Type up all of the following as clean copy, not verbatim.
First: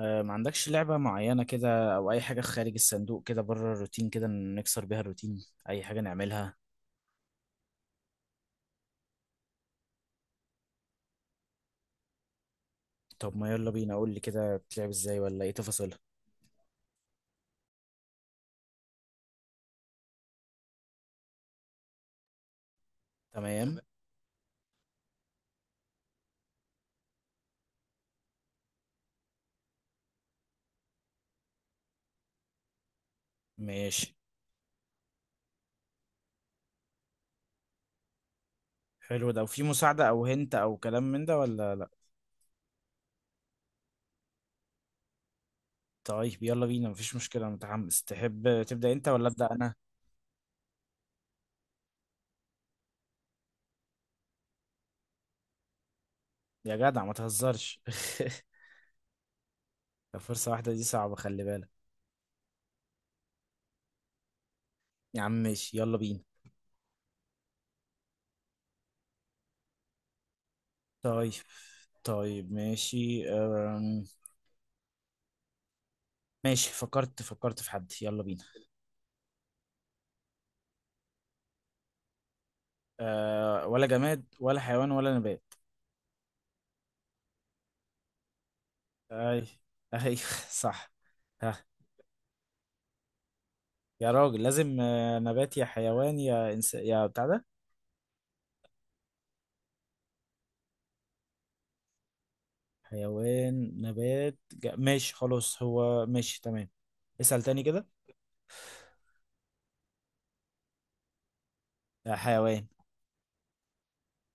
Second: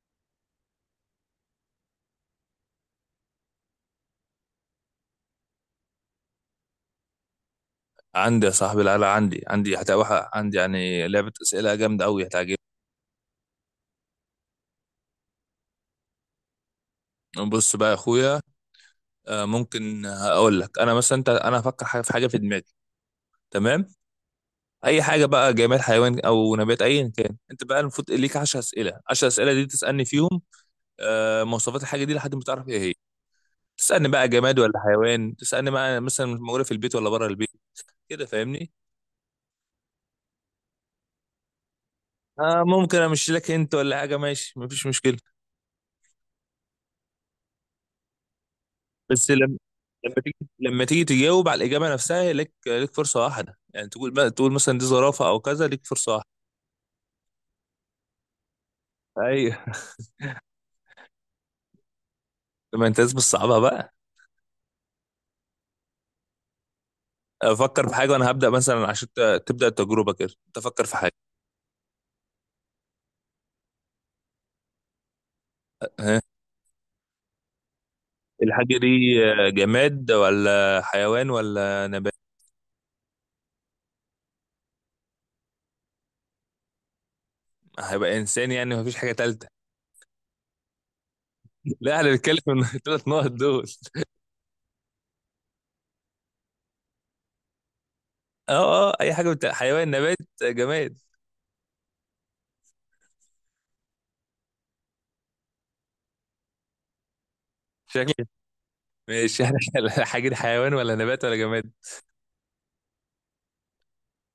ما عندكش لعبة معينة كده، أو أي حاجة خارج الصندوق كده، بره الروتين، كده نكسر بيها الروتين، أي حاجة نعملها؟ عندي يا صاحبي العلا عندي هتبقى عندي يعني لعبة أسئلة جامدة أوي هتعجبك. طب ما يلا بينا، قول لي كده بتلعب إزاي ولا إيه تفاصيلها؟ بص بقى يا أخويا. ممكن هقول لك أنا مثلا أنا هفكر حاجة في دماغي. تمام. تمام. أي حاجة بقى جماد حيوان أو نبات أيا كان، أنت بقى المفروض ليك 10 أسئلة، 10 أسئلة دي تسألني فيهم مواصفات الحاجة دي لحد ما تعرف إيه هي. تسألني ماشي. بقى جماد ولا حيوان، تسألني بقى مثلا موجودة في البيت ولا بره البيت. كده فاهمني؟ حلو ده، وفي مساعدة أو هنت أو كلام من ده ولا لأ؟ آه، ممكن أمشي لك أنت ولا حاجة، ماشي مفيش مشكلة. طيب يلا بينا، مفيش مشكلة، أنا متحمس. تحب تبدأ أنت ولا بس أبدأ لما أنا؟ لما تيجي لما تيجي تجاوب على الإجابة نفسها، ليك فرصة واحدة، يعني تقول بقى مثلا دي زرافة أو كذا، ليك فرصة واحدة. يا جدع ما تهزرش. أيوه. فرصة واحدة دي صعبة، خلي بالك. ما أنت لازم تصعبها بقى. يا عم ماشي، يلا بينا. أفكر في حاجة وأنا هبدأ مثلا، عشان تبدأ التجربة كده أنت فكر في حاجة. طيب، طيب، ماشي. ها. ماشي، فكرت في حد، يلا بينا. الحاجة دي جماد ولا حيوان ولا نبات؟ آه، ولا جماد ولا حيوان ولا نبات. هيبقى إنسان يعني، مفيش حاجة اي، تالتة. اي، صح. ها. لا، احنا بنتكلم من الثلاث نقط دول. يا راجل، لازم نبات يا حيوان يا يا بتاع ده. اه اه، اي حاجه بتاع حيوان نبات جماد. حيوان، نبات، ماشي خلاص، هو ماشي تمام. اسأل تاني كده. شكل. ماشي، احنا الحاجه دي حيوان ولا نبات ولا جماد؟ آه، حيوان.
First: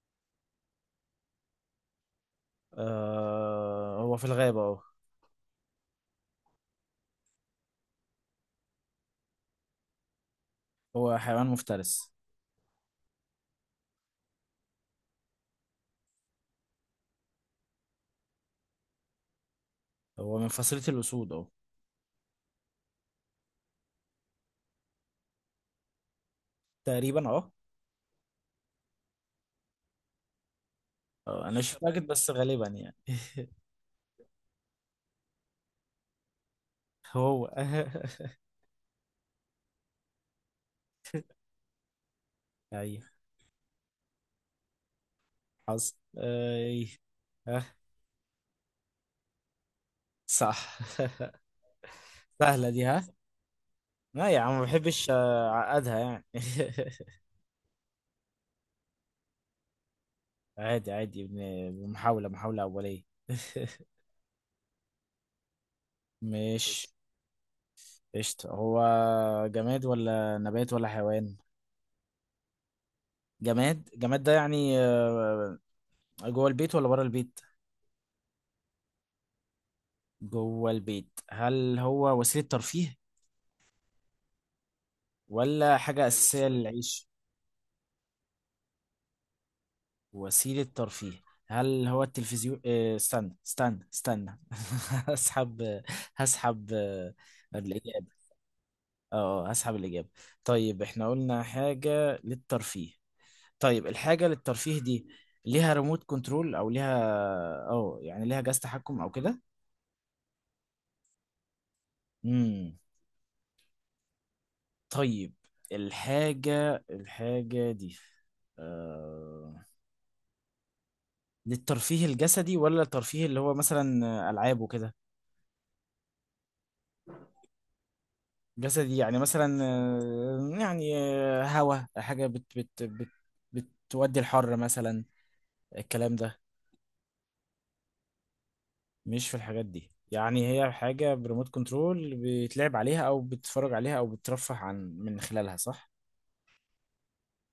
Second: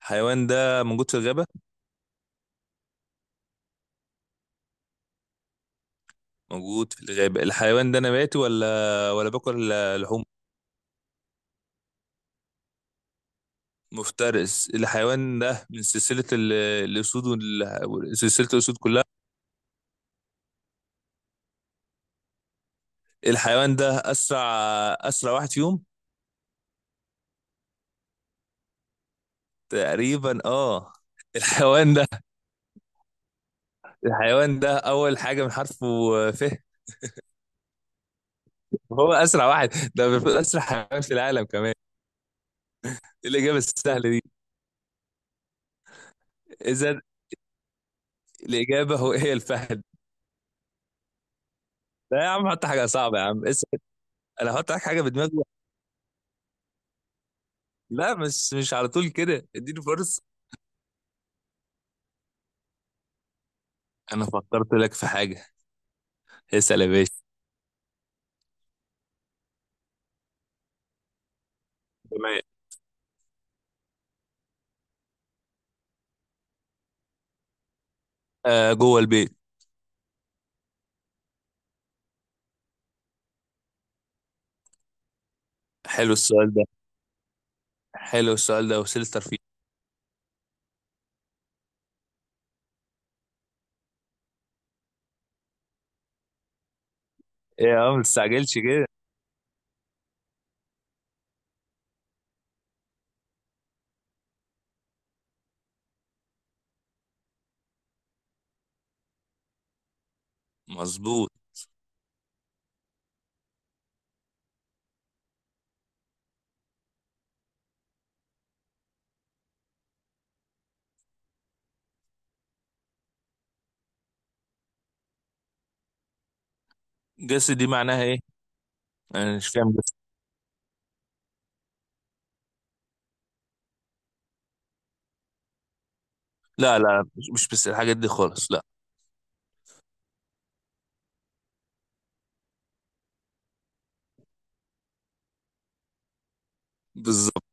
حيوان ده موجود في الغابه؟ آه، هو في الغابة، اه. موجود في الغابة. الحيوان ده نباتي ولا باكل لحوم؟ هو حيوان مفترس. مفترس. الحيوان ده من سلسلة الأسود، سلسلة الأسود كلها. هو من فصيلة الأسود، اه. الحيوان ده أسرع واحد فيهم. تقريبا، اه. تقريبا اه. آه، انا مش الحيوان متأكد ده بس غالبا يعني. الحيوان ده أول حاجة من حرفه ف هو. هو أسرع واحد. ده المفروض أسرع حيوان في العالم كمان. ايوه. إيه الإجابة السهلة دي؟ حصل اي؟ إذا ها. الإجابة هي الفهد. صح. لا يا عم، حط سهلة دي؟ حاجة ها. صعبة يا عم، اسأل. لا يا عم، أنا ما هحط لك حاجة بحبش بدماغي. اعقدها يعني. لا مش على طول كده، اديني فرصة. عادي، عادي، محاولة أولية. انا فكرت لك في حاجه. اسال مش يا باشا. قشطة. هو جماد ولا نبات ولا حيوان؟ تمام. جماد. ده يعني جوه البيت ولا بره البيت؟ آه، جوه البيت. جوه البيت. هل هو وسيلة ترفيه، ولا حاجة حلو أساسية السؤال ده، للعيش؟ وسيلتر فيه. وسيلة ترفيه. هل هو التلفزيون؟ آه، استنى استنى استنى. هسحب. هسحب ايه يا عم، ما الإجابة. تستعجلش كده. اه، هسحب الإجابة. طيب، احنا قلنا حاجة للترفيه. طيب، الحاجة للترفيه دي ليها ريموت كنترول او ليها، اه يعني ليها جهاز تحكم او كده؟ مظبوط. امم. طيب، الحاجة دي آه... للترفيه الجسدي، ولا الترفيه اللي هو مثلا ألعاب وكده؟ جسد دي معناها ايه؟ جسدي يعني انا مش مثلا، فاهم جسد. يعني هوا حاجة بت بت بت بتودي الحر مثلا، الكلام ده. لا لا، مش بس الحاجات دي خالص، لا. مش في الحاجات دي، يعني هي حاجة بريموت كنترول بيتلعب عليها أو بتتفرج عليها أو بترفه عن من خلالها، صح؟ بالظبط.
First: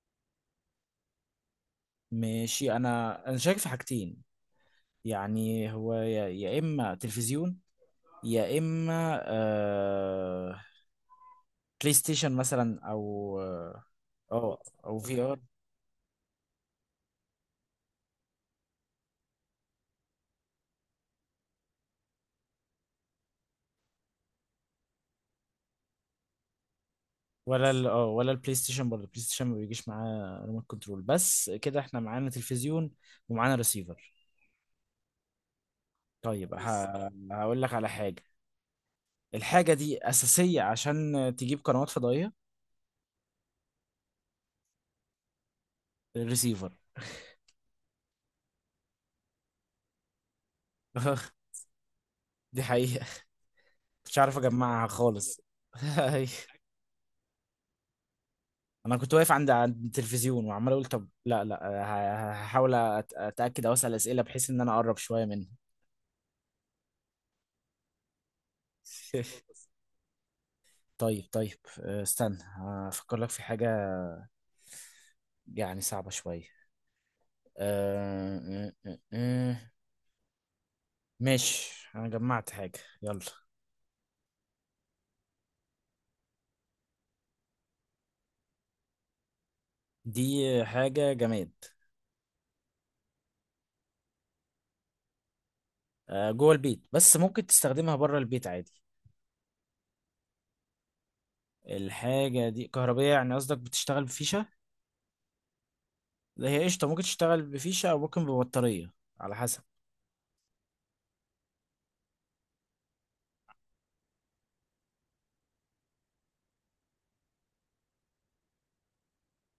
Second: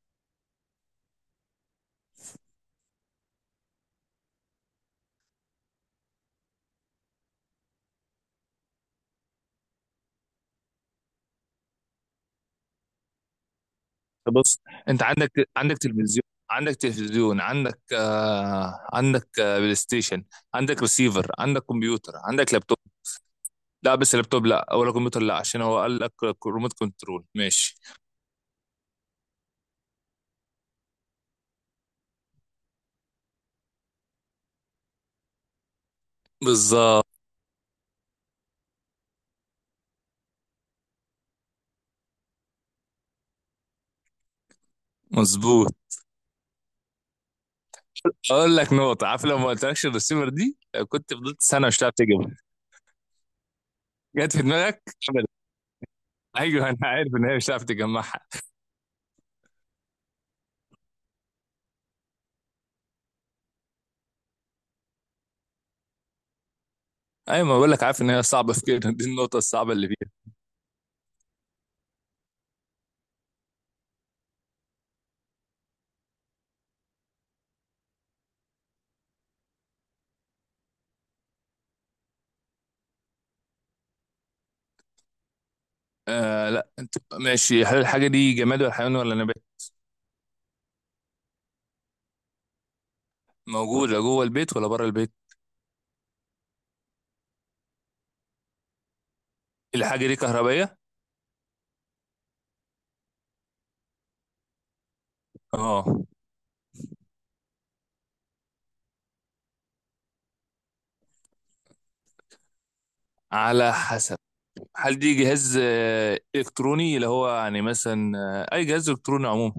ماشي، أنا شايف في حاجتين. يعني هو يا إما تلفزيون، يا إما بلاي ستيشن مثلا، أو بص. أو أو انت في آر. عندك تلفزيون، عندك تلفزيون، عندك عندك بلاي ستيشن، عندك ريسيفر، عندك كمبيوتر، عندك لابتوب. لا بس اللابتوب لا، ولا كمبيوتر لا، عشان هو قال لك ريموت كنترول. ولا ماشي. ال آه ولا البلاي ستيشن. برضه البلاي ستيشن ما بيجيش معاه ريموت كنترول. بس كده إحنا معانا تلفزيون ومعانا ريسيفر. طيب بس بالظبط. هقول لك على حاجة. الحاجة دي أساسية عشان تجيب قنوات فضائية. مظبوط. الريسيفر. اقول لك نقطه، عارف لو ما قلتلكش الريسيفر دي، كنت فضلت سنه مش هتعرف تجيبها. دي حقيقة. مش عارف جت في دماغك. أجمعها ابدا. خالص. أيوة. ايوه، انا عارف ان هي مش هتعرف تجمعها. أنا كنت واقف عند التلفزيون وعمال أقول: طب، لا، لا، هحاول أتأكد، أو أسأل أسئلة بحيث إن أنا أقرب شوية منه. ايوه، ما بقول لك، عارف ان هي صعبه في كده، دي النقطه الصعبه اللي فيها. طيب، طيب، استنى، هفكر لك في حاجة. يعني صعبة شوية. أه، أه، أه، أه. ماشي، أنا جمعت حاجة، يلا. آه، لا انت ماشي. هل الحاجه دي جماد ولا حيوان ولا نبات؟ دي حاجة جماد. موجوده جوه البيت ولا بره البيت؟ أه، جوه البيت، بس ممكن تستخدمها بره البيت عادي. الحاجه دي كهربائيه؟ الحاجة دي كهربية، يعني قصدك بتشتغل بفيشة؟ اه. لا، هي قشطة ممكن تشتغل بفيشة أو ممكن ببطارية. على حسب. على حسب. هل دي جهاز الكتروني، اللي هو يعني مثلا اي جهاز الكتروني عموما؟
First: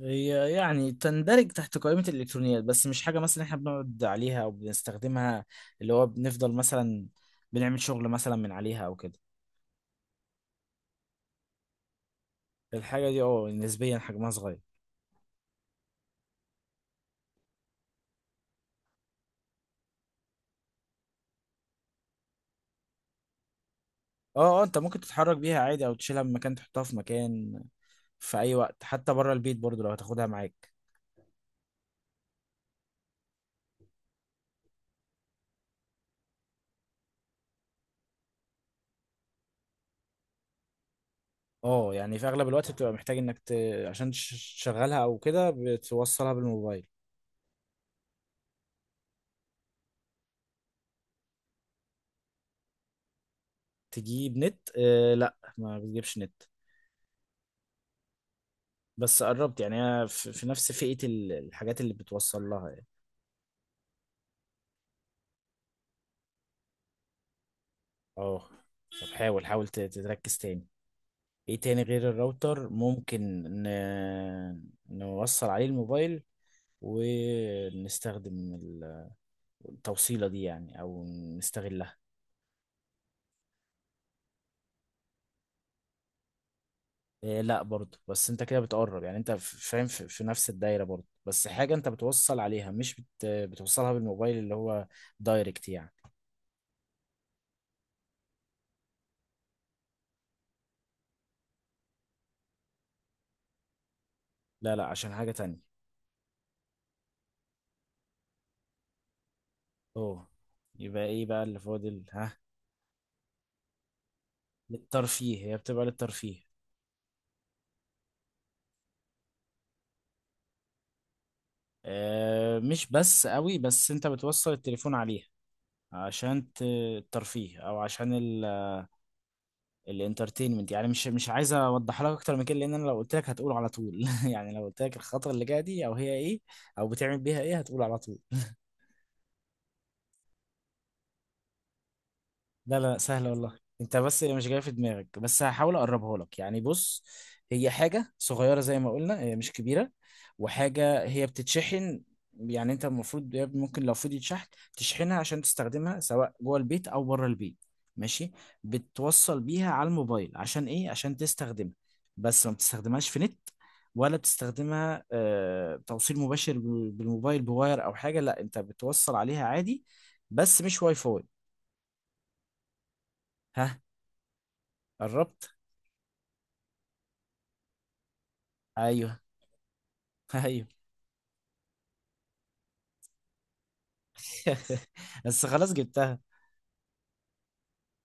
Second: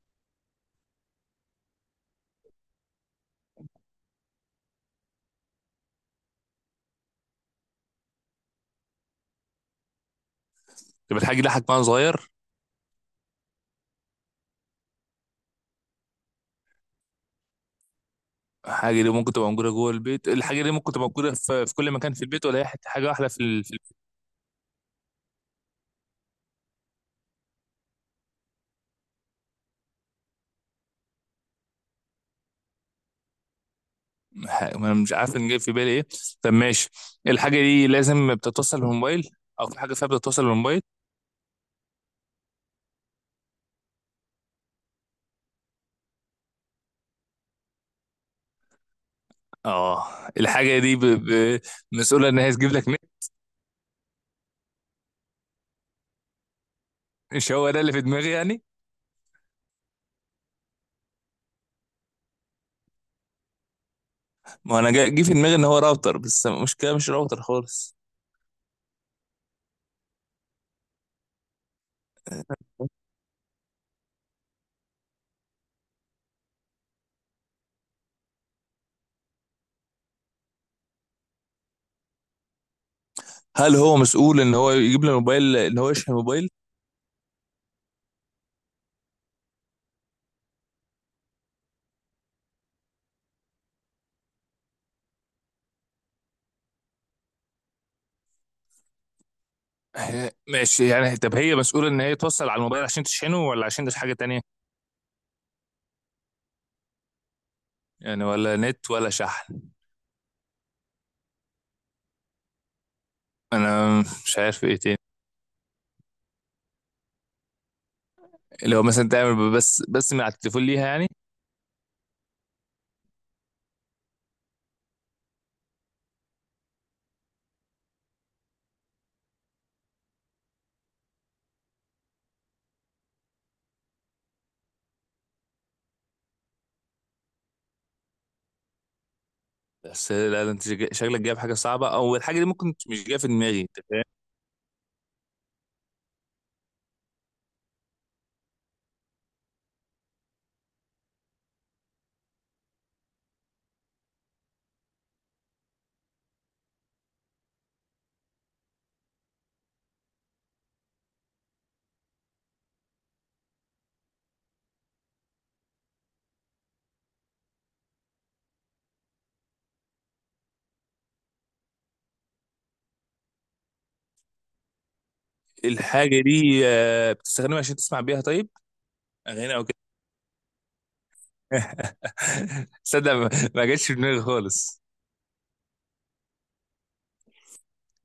هي يعني تندرج تحت قائمة الإلكترونيات، بس مش حاجة مثلا إحنا بنقعد عليها أو بنستخدمها، اللي هو بنفضل مثلا بنعمل شغل مثلا من عليها أو كده. طب الحاجه دي حجمها صغير؟ الحاجة دي نسبيا حجمها صغير. الحاجة دي ممكن تبقى موجودة جوه البيت، الحاجة دي ممكن تبقى موجودة في كل مكان في البيت، ولا هي حاجة واحدة أه، أه، أنت ممكن تتحرك بيها عادي أو تشيلها من مكان، تحطها في مكان، في أي وقت، حتى بره البيت برضو لو هتاخدها معاك. ما أنا مش عارف إن جاي في بالي إيه. طب ماشي. الحاجة دي لازم بتتوصل بالموبايل؟ أو في حاجة فيها بتتوصل بالموبايل؟ أه، يعني في أغلب الوقت بتبقى محتاج إنك عشان تشغلها أو كده بتوصلها بالموبايل. آه. الحاجة دي مسؤولة إن هي تجيب لك نت؟ تجيب نت؟ آه، لا، ما بتجيبش نت. مش هو ده اللي في دماغي يعني. بس قربت، يعني هي في نفس فئة الحاجات اللي بتوصل لها يعني. ما أنا جه في دماغي إن هو راوتر، بس المشكلة مش راوتر خالص. اه. طب، حاول حاول تركز تاني. ايه تاني غير الراوتر ممكن نوصل عليه الموبايل، ونستخدم التوصيلة دي يعني، او نستغلها. هل هو مسؤول إن هو يجيب لي موبايل، إن هو يشحن موبايل؟ إيه، لا برضه، بس انت كده بتقرب يعني، انت فاهم، في نفس الدايرة برضه، بس حاجة انت بتوصل عليها، مش بتوصلها بالموبايل اللي هو دايركت يعني. ماشي يعني. طب هي مسؤولة إن هي توصل على الموبايل عشان تشحنه، ولا عشان ده حاجة تانية؟ لا، لا، عشان حاجة تانية. يعني ولا نت ولا شحن. اوه. يبقى ايه بقى اللي فاضل؟ ها. انا مش عارف ايه تاني. للترفيه، هي بتبقى للترفيه. لو مثلا تعمل بس من على التليفون ليها يعني. آه، مش بس قوي، بس انت بتوصل التليفون عليها عشان الترفيه، او عشان الانترتينمنت يعني. مش عايز اوضح لك اكتر من كده، لان انا لو قلت لك هتقول على طول. يعني لو قلت لك الخطوه اللي جايه دي او هي ايه، او بتعمل بيها ايه، هتقول على طول. بس لا، ده انت شكلك جايب حاجه صعبه، او الحاجه دي ممكن لا، لا، مش جايه في سهلة والله. دماغي، انت انت فاهم. بس مش جاي في دماغك. بس هحاول اقربها لك يعني، بص. هي حاجة صغيرة زي ما قلنا، هي مش كبيرة. وحاجة هي بتتشحن. يعني انت المفروض يا ابني، ممكن لو فضيت شحن تشحنها عشان تستخدمها، سواء جوه البيت او بره البيت. ماشي. بتوصل بيها على الموبايل عشان ايه؟ عشان تستخدمها. بس ما بتستخدمهاش في نت، ولا بتستخدمها توصيل مباشر بالموبايل بواير او حاجة. لا، انت بتوصل عليها عادي. بس مش واي فاي. ها، قربت. الحاجه دي بتستخدمها عشان تسمع بيها؟ طيب. ايوه. اغاني او كده. ايوه. صدق ما جاتش في دماغي خالص. بس خلاص، جبتها.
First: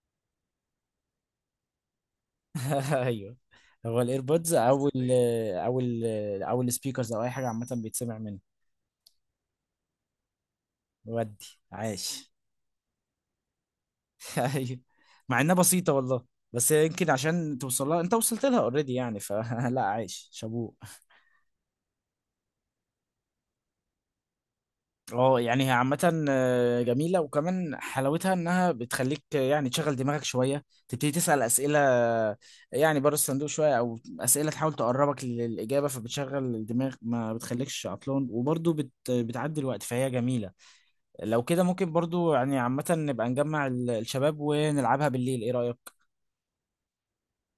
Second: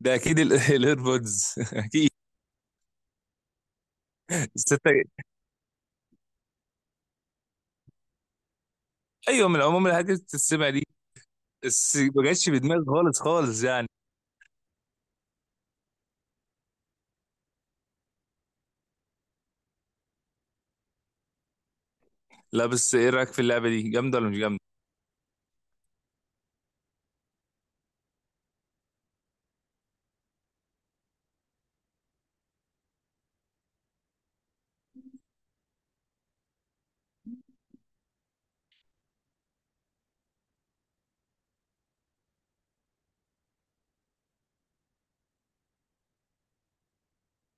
ده اكيد الايربودز اكيد. ايوه. هو الايربودز، بس او انت- او او السبيكرز، او اي حاجه عامه بيتسمع منه. ايوه، من عموم الحاجات اللي بتتسمع دي. ودي. بس ما عاش. جاتش في دماغي خالص خالص يعني. ايوه. مع انها بسيطه والله. بس يمكن عشان توصل لها، انت وصلت لها اوريدي يعني، فلا. عايش، شابوه. لا بس ايه رايك في اللعبه دي، جامده ولا مش جامده؟ اه، يعني هي عامة جميلة، وكمان حلاوتها انها بتخليك يعني تشغل دماغك شوية، تبتدي تسأل اسئلة، يعني بره الصندوق شوية، او اسئلة تحاول تقربك للإجابة، فبتشغل الدماغ، ما بتخليكش عطلان، وبرضه بتعدي الوقت، فهي جميلة. لو كده، ممكن برضه يعني عامة نبقى نجمع الشباب ونلعبها بالليل، ايه رأيك؟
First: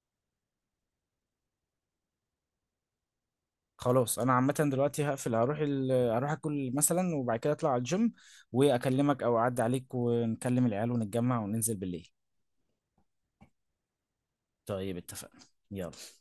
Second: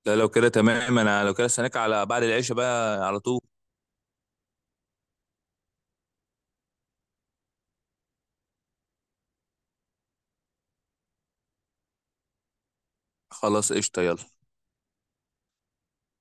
لا لو كده تمام، انا لو كده استناك على بعد العشاء بقى على طول. خلاص، انا عامة دلوقتي هقفل، هروح اكل مثلا، وبعد كده اطلع على الجيم، واكلمك او اعدي عليك، ونكلم العيال، ونتجمع وننزل بالليل. خلاص قشطه، يلا. طيب، اتفقنا. يلا.